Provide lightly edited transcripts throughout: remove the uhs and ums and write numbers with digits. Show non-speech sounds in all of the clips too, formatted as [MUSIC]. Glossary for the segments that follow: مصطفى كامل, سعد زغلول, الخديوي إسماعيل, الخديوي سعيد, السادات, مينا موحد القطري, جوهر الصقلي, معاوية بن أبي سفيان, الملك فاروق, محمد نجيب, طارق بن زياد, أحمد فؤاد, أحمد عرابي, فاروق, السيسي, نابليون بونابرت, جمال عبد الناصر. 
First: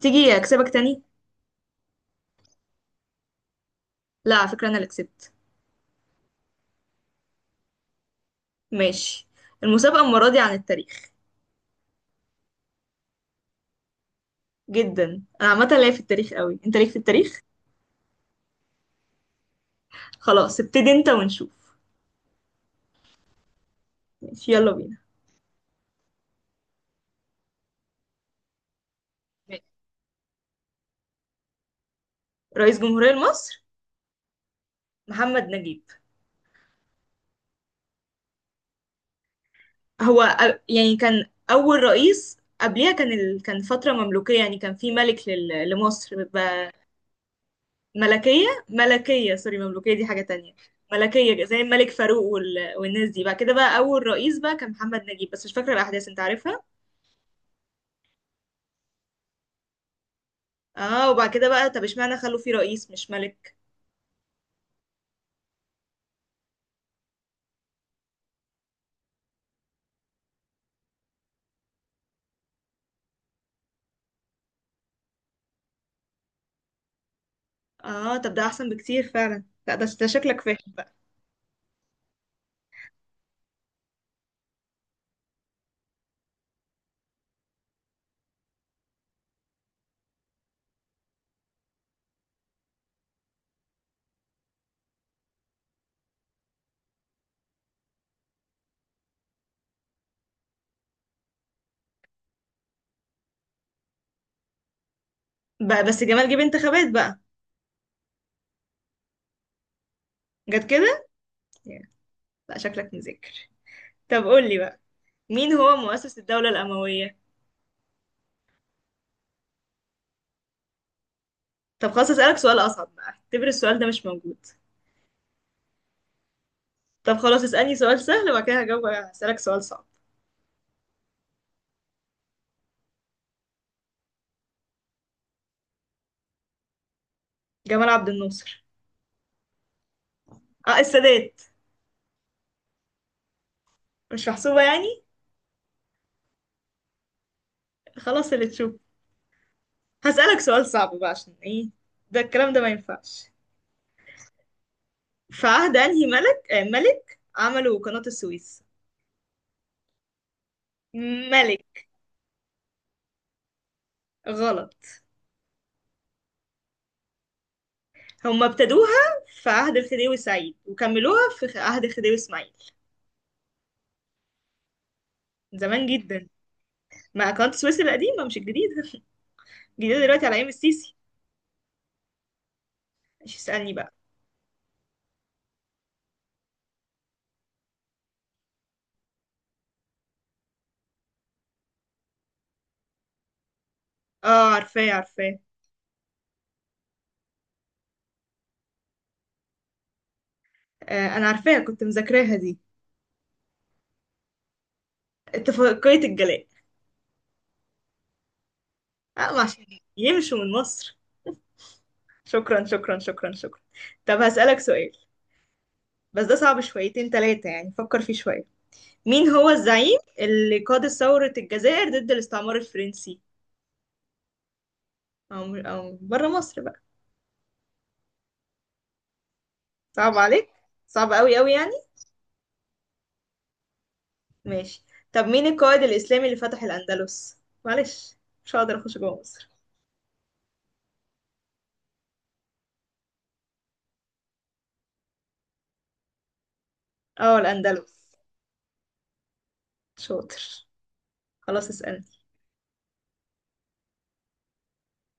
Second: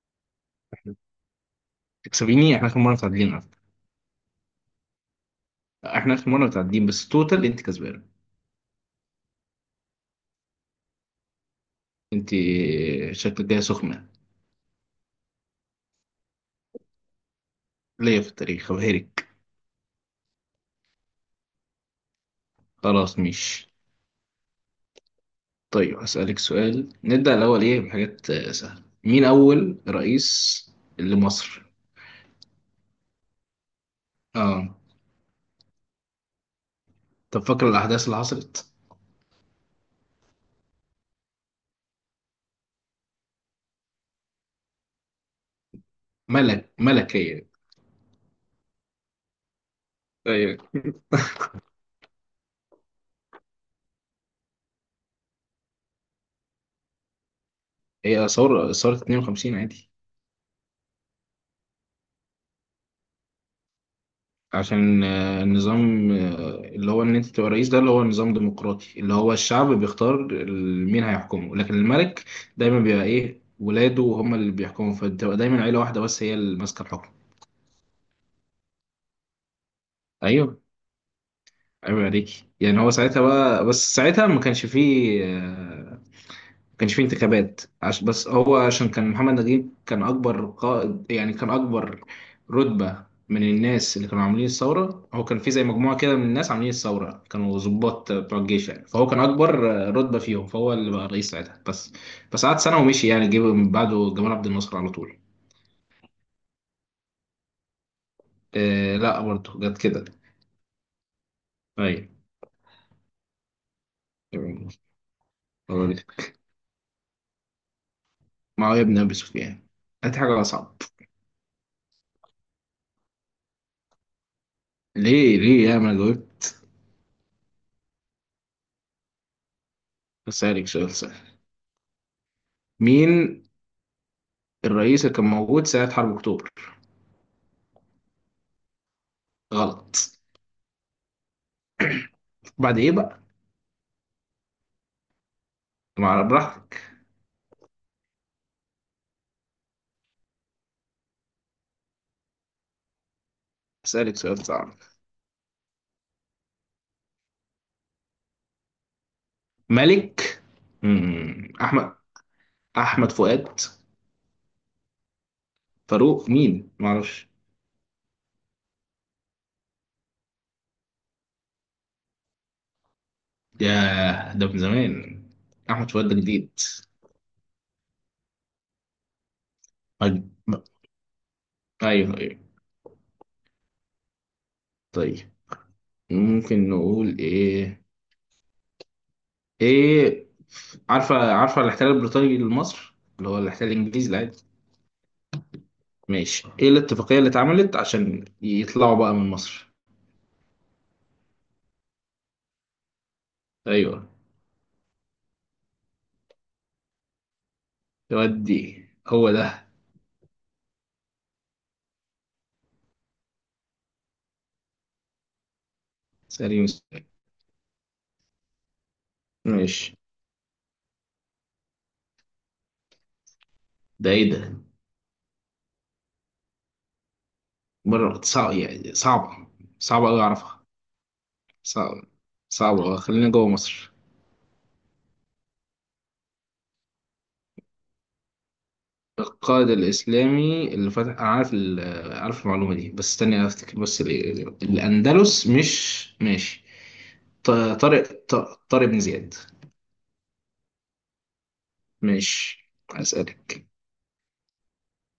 تيجي اكسبك احنا تاني؟ تكسبيني احنا اخر مره متعادلين على فكرة. لا، على فكره انا اللي كسبت. احنا اخر مره متعادلين بس توتال انت كسبانه. ماشي. المسابقه المره دي عن التاريخ. انت شكلك جايه سخنه. جدا. انا عامه ليا في التاريخ قوي، انت ليك في التاريخ؟ ليا في التاريخ وهيرك. خلاص، ابتدي انت ونشوف. خلاص مش. ماشي، يلا بينا. طيب هسألك سؤال، نبدأ الأول إيه بحاجات سهلة. مين ماشي. أول رئيس لمصر؟ رئيس جمهوريه مصر؟ آه، محمد نجيب. طب فاكر الأحداث اللي حصلت؟ هو يعني كان اول رئيس، قبليها كان كان فتره مملوكيه، يعني كان في ملك لمصر بيبقى ملك هي. ملكيه سوري، مملوكيه دي حاجه تانية. أيوة. ملكيه زي الملك فاروق والناس دي. بعد كده بقى اول رئيس بقى كان محمد نجيب، بس مش فاكره الاحداث، انت عارفها. هي ثورة 52 عادي. اه، وبعد كده بقى، طب اشمعنى خلوا فيه رئيس مش ملك؟ عشان النظام، اللي هو ان انت تبقى رئيس، ده اللي هو نظام ديمقراطي اللي هو الشعب بيختار مين هيحكمه، لكن الملك دايما بيبقى ايه، ولاده هم اللي بيحكموا، فبتبقى دايما عيلة واحدة بس هي اللي ماسكة الحكم. اه، طب ده احسن بكتير فعلا. لا، ده شكلك فاهم ايوه، بقى ايوه، عليكي يعني. هو ساعتها بقى، بس ساعتها ما كانش فيه انتخابات. بس هو عشان كان محمد نجيب كان أكبر قائد، يعني كان أكبر رتبة من الناس اللي كانوا عاملين الثورة. هو كان في زي مجموعة كده من الناس عاملين الثورة كانوا ضباط بتوع الجيش يعني، فهو كان أكبر رتبة فيهم، فهو اللي بقى رئيس ساعتها. بس قعد سنة ومشي يعني، جه من بعده جمال عبد الناصر على طول. بقى بس جمال جه انتخابات بقى؟ آه، لا، برضه جت كده. جت كده. yeah. أيوة. لا، شكلك مذاكر. طب قول لي بقى، مين هو هو دي. مؤسس الدولة الأموية؟ معاوية بن أبي سفيان. هات حاجة أصعب. طب خلاص، اسألك سؤال أصعب بقى، اعتبر السؤال ده مش موجود. ليه ليه، يا ما جاوبت؟ طب خلاص، اسألني سؤال سهل، وبعد كده هجاوب، هسألك سؤال صعب. بسألك سؤال سهل. مين الرئيس اللي كان موجود سنة حرب أكتوبر؟ جمال عبد الناصر. غلط. اه، السادات. بعد إيه بقى؟ مش محسوبة يعني. مع براحتك. خلاص، اللي تشوف. هسألك سؤال صعب بقى، عشان ايه ده الكلام ده ما ينفعش. أسألك سؤال صعب. في عهد انهي ملك، ملك عملوا قناة السويس؟ ملك. مم. ملك. أحمد فؤاد. غلط. فاروق مين؟ معرفش. هم ابتدوها في عهد الخديوي سعيد، وكملوها في عهد الخديوي اسماعيل. ياه، ده من زمان. من زمان أحمد فؤاد ده جدا. جديد. مع قناة السويس القديمة مش الجديدة. [LAUGHS] الجديدة أج- دلوقتي على ايام السيسي. أيوه، أيوه. مش اسألني بقى؟ طيب، ممكن نقول إيه؟ إيه، عارفة، عارفة الاحتلال البريطاني لمصر؟ اللي هو الاحتلال الإنجليزي العادي. اه، عارفاه عارفاه. ماشي، إيه الاتفاقية اللي اتعملت عشان يطلعوا بقى من مصر؟ آه، انا عارفاها، كنت مذاكراها دي. أيوه، اتفاقية الجلاء. يودي. هو اه، ما عشان ده. يمشوا من مصر. شكرا شكرا شكرا شكرا. طب هسألك سؤال، بس ده صعب سليم، سليم. شويتين تلاتة يعني، فكر فيه شوية. مين هو ماشي. الزعيم اللي قاد ثورة الجزائر ضد الاستعمار الفرنسي؟ ده ايه ده؟ أو بره مصر بقى. بره صعب يعني، صعبة، صعبة صعب أوي عليك. أعرفها، صعب قوي قوي يعني. صعبة، صعبة أوي. خلينا جوه مصر. ماشي. طب مين القائد الإسلامي اللي فتح الأندلس؟ معلش، مش هقدر أخش جوه مصر. القائد الإسلامي اللي فتح، أنا عارف ال، عارف المعلومة دي بس استني أفتكر بس ال، الأندلس، مش ماشي. اه، ط- الأندلس. طارق طارق بن زياد. شاطر. خلاص، اسألني. ماشي، أسألك.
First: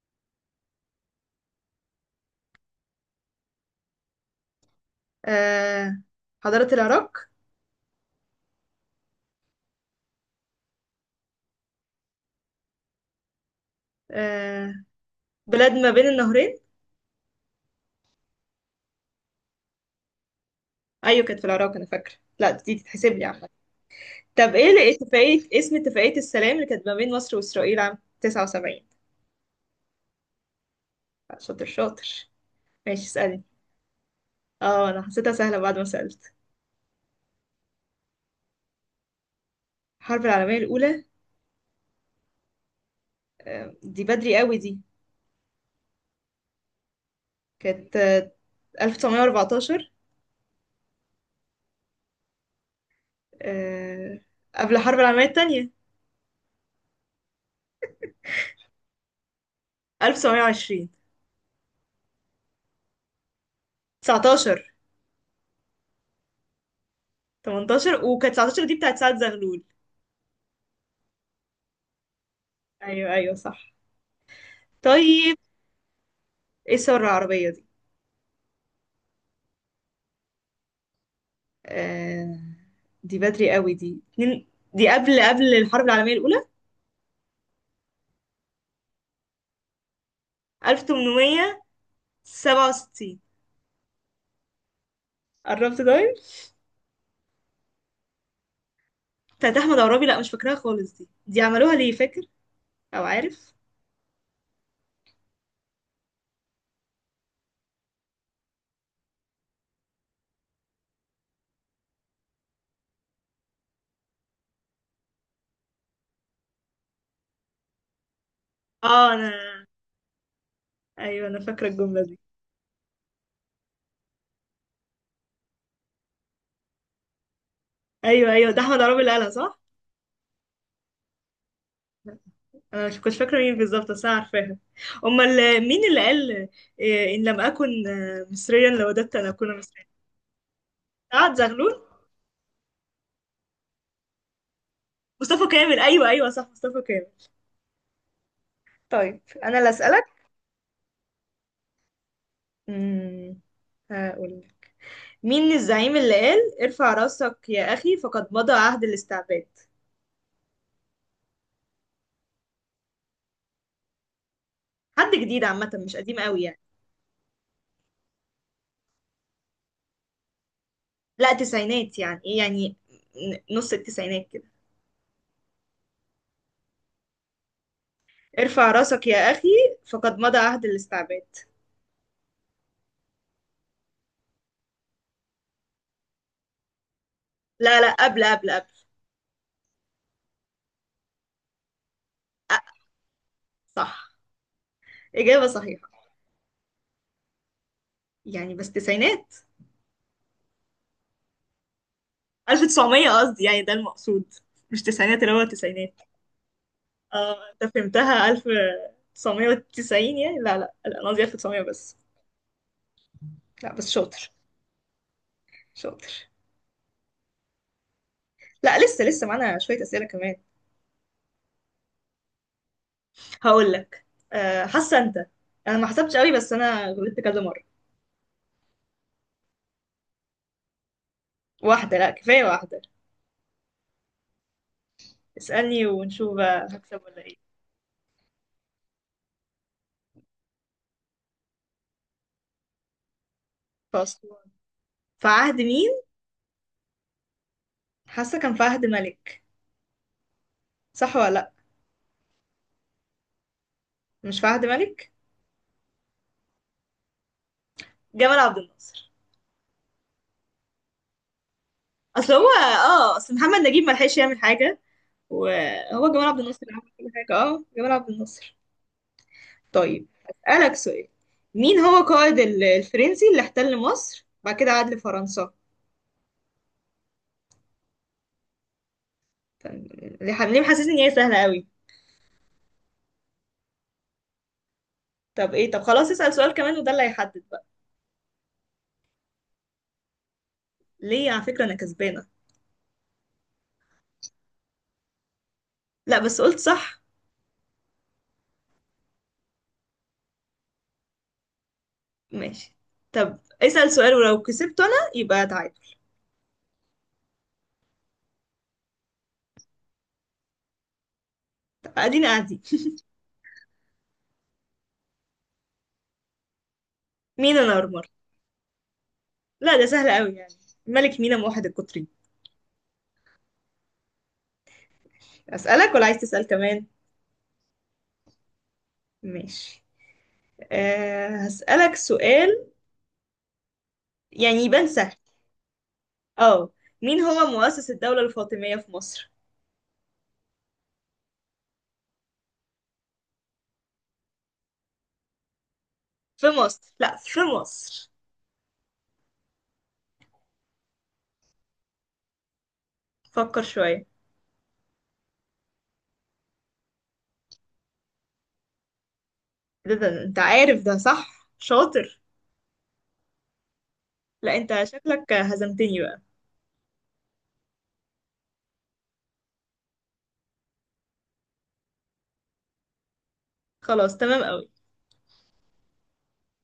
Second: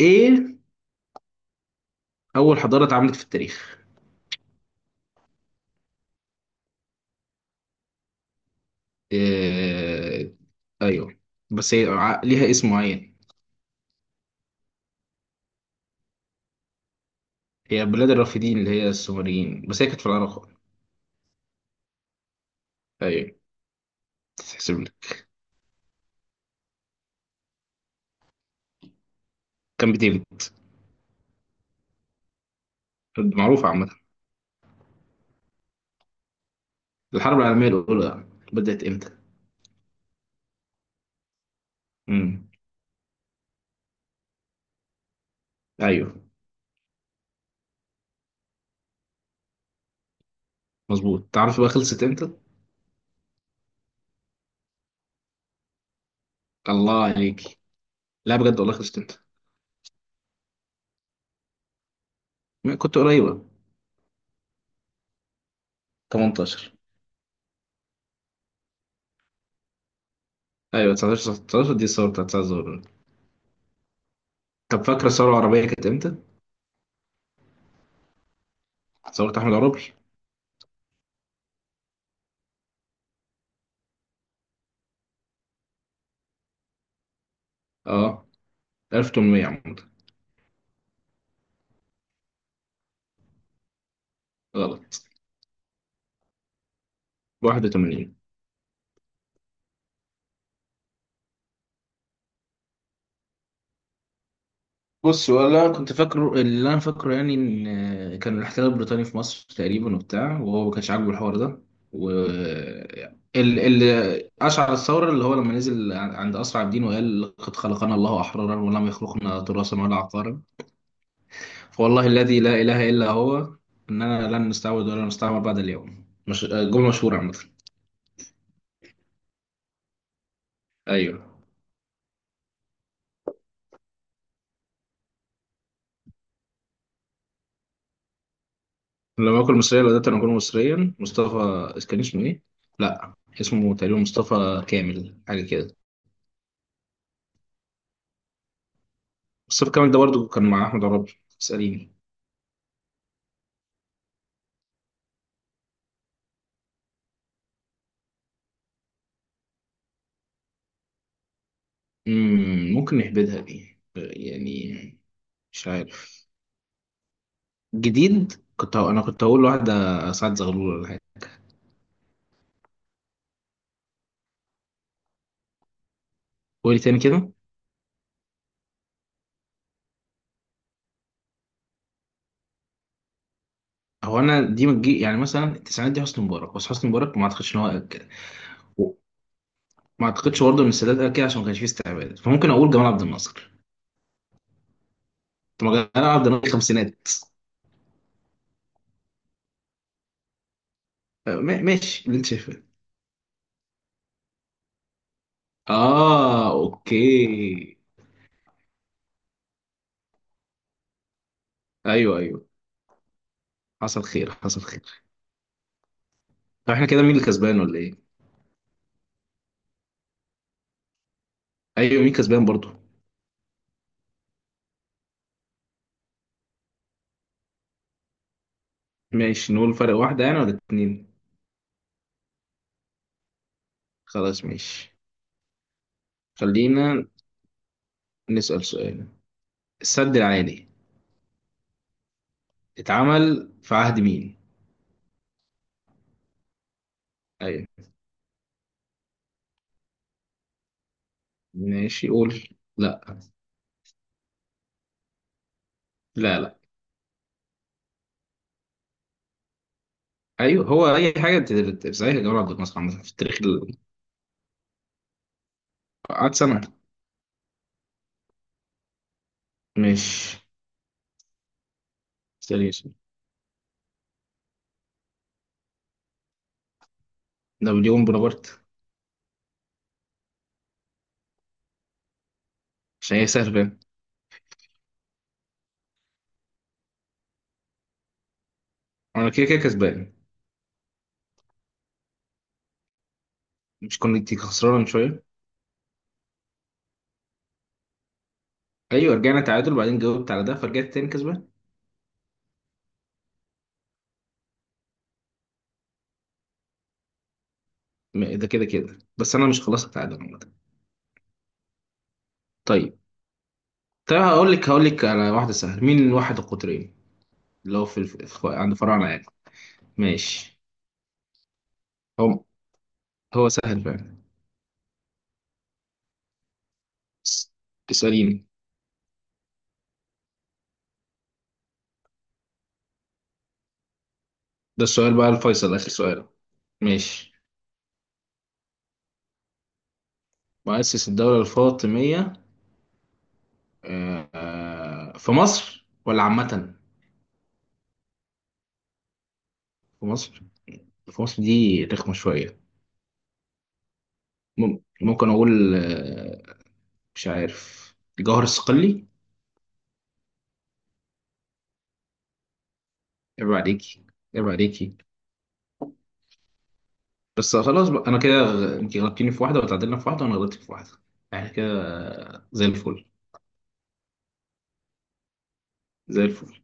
إيه أول حضارة اتعملت في التاريخ؟ آه، حضارة العراق. إيه، أيوه، بس هي ليها اسم معين. آه، بلاد ما بين النهرين. هي بلاد الرافدين اللي هي السومريين، بس هي كانت في العراق. أيوة، كانت في العراق أنا فاكرة. لا دي تتحسب لي أيوه، عامة. طب ايه تتحسب اللي، إيه لك، اتفاقية، اسم اتفاقية السلام اللي كانت ما بين مصر وإسرائيل عام 79؟ كام بتيجي. شاطر شاطر. ماشي، اسألني. معروفة عامة. اه، انا حسيتها سهلة بعد ما سألت. الحرب العالمية الأولى بدأت إمتى؟ الحرب العالمية الأولى. امم. دي بدري قوي دي. أيوه، كانت 1914. مظبوط. تعرف بقى خلصت إمتى؟ آه، قبل الحرب العالمية التانية. الله عليك. لا بجد والله، خلصت إمتى؟ 1920. ما كنت قريبة. 19. 18. 18. وكانت 19 دي بتاعت سعد زغلول. أيوه، 19، 19 دي الثورة بتاعت 9 الظهر. ايوه ايوه صح. طب فاكرة الثورة طيب، العربية كانت إمتى؟ ايه الثورة العربية دي؟ ثورة أحمد عرابي؟ آه، دي بدري قوي دي. دي قبل الحرب العالمية الأولى. أه، 1800 عامة. 1867. غلط. قربت ده. 81. بتاعت احمد عرابي؟ لا مش فاكراها خالص دي عملوها ليه فاكر او عارف؟ بص والله انا كنت فاكره اللي انا فاكره، يعني ان كان الاحتلال البريطاني في مصر تقريبا وبتاع، وهو ما كانش عاجبه الحوار ده، و اللي اشعل الثوره اللي هو لما نزل عند اسرع الدين وقال: لقد خلقنا الله احرارا ولم اه انا، يخلقنا تراثا ولا عقارا، ايوه انا فاكره الجمله فوالله دي. الذي لا اله الا هو اننا لن نستعبد ولا نستعمر بعد اليوم. مش جمله مشهوره عامه؟ ايوه ايوه، ده احمد عرابي اللي قالها صح. ايوه، انا مش كنت فاكره مين بالظبط، بس انا عارفاها. امال مين اللي قال إيه، ان لم اكن مصريا لوددت ان لما اكون اكون مصريا مصريا؟ لو قدرت انا اكون مصريا، سعد مصطفى، زغلول. كان اسمه ايه؟ لا، اسمه تقريبا مصطفى كامل، حاجه مصطفى كده. كامل. ايوه ايوه صح، مصطفى كامل. طيب انا بس اللي الكلام ده اسالك. برضه كان مع أحمد عرابي. اسأليني. امم هقول، مين الزعيم اللي قال ارفع راسك يا اخي فقد مضى عهد الاستعباد؟ ممكن نهبدها دي يعني. حد جديد مش عامه، مش قديم عارف. قوي يعني. جديد، أنا كنت هقول واحدة، سعد زغلول ولا حاجة. لا، تسعينات يعني، ايه يعني، نص التسعينات. قولي تاني كده. ارفع راسك يا أخي، فقد مضى عهد الاستعباد. هو أنا دي ما تجي، يعني مثلا التسعينات دي حسني مبارك، بس حسني مبارك ما أعتقدش إن هو لا قال لا، كده. قبل. ما أعتقدش برضه إن السادات قال كده عشان ما كانش فيه استعباد، فممكن أ- أقول جمال عبد الناصر. صح. إجابة طب ما صحيحة. جمال عبد الناصر خمسينات. يعني بس تسعينات، ماشي اللي أنت شايفه. 1900 قصدي يعني، ده المقصود، مش تسعينات اللي هو تسعينات. آه، اه انت أوكي. فهمتها 1990 يعني، لا لا لا انا قصدي 1900 بس. أيوه، أيوه. لا بس حصل شاطر. خير، حصل خير. شاطر. طب إحنا كده مين اللي كسبان ولا إيه؟ لا لسه لسه معانا شوية أسئلة كمان. ايوه، مين كسبان برضو. هقول لك، حاسة انت. انا ما حسبتش قوي، بس انا غلطت كذا مرة. ماشي، نقول فرق واحدة يعني ولا اتنين. واحدة، لا كفاية واحدة. خلاص ماشي. اسألني ونشوف بقى هكسب خلينا ولا ايه. نسأل سؤال. السد العالي اتعمل في عهد مين؟ فأسوان. في عهد مين؟ ايوه. حاسه كان فهد ملك. صح ولا لا؟ ماشي، قول. لا، مش فهد ملك. لا، لا. جمال عبد الناصر. ايوه، هو اي حاجة انت صحيح. اصل جمال هو عبد الناصر عامة في اه، اصل التاريخ محمد نجيب ما لحقش يعمل حاجه، وهو جمال قعد عبد الناصر اللي سنة. عمل كل حاجه. اه جمال عبد الناصر. طيب، ماشي، اسالك سؤال. مين هو قائد سيريس، الفرنسي اللي احتل مصر بعد كده عاد لفرنسا؟ نابليون بونابرت. طب ليه، ليه محسسني ان هي سهله قوي؟ عشان هي سهل فاهم. طب ايه، طب خلاص اسال سؤال كمان وده اللي هيحدد بقى. انا كده كده كسبان. ليه على فكره انا كسبانه. مش كنت خسران من شوية؟ لا بس قلت صح. ايوه، رجعنا تعادل، بعدين جاوبت على ده فرجعت تاني كسبان. ماشي. طب اسال سؤال، ولو كسبت انا يبقى تعادل. ده كده كده، بس انا مش، خلاص التعادل عامة. طب ادينا قاعدين. طيب، طيب، هقول لك على واحدة سهلة. مين واحد القطرين مين انا؟ اللي هو في الف، في عند فراعنة يعني. لا ده سهل قوي يعني. ماشي. ملك مينا موحد القطري. هو هو سهل فعلا. أسألك ولا عايز تسأل كمان؟ اس- اسأليني. ماشي. أه، هسألك سؤال، يعني ده يبان سهل. السؤال بقى الفيصل، آخر سؤال. اه. مين ماشي. هو مؤسس الدولة الفاطمية في مصر؟ مؤسس الدولة الفاطمية، في مصر ولا في عامة؟ مصر، لا في مصر. في مصر. في مصر دي رخمة شوية. فكر شوية. ممكن أقول مش عارف، جوهر الصقلي. ده انت عارف ده صح. شاطر. عيب عليكي، عيب لا انت عليكي. شكلك هزمتني بقى. بس خلاص بقى، انا كده انت غلطتيني في واحده، وتعادلنا في واحده، وانا غلطت في واحده. احنا كده زي الفل، خلاص تمام قوي. زي الفل.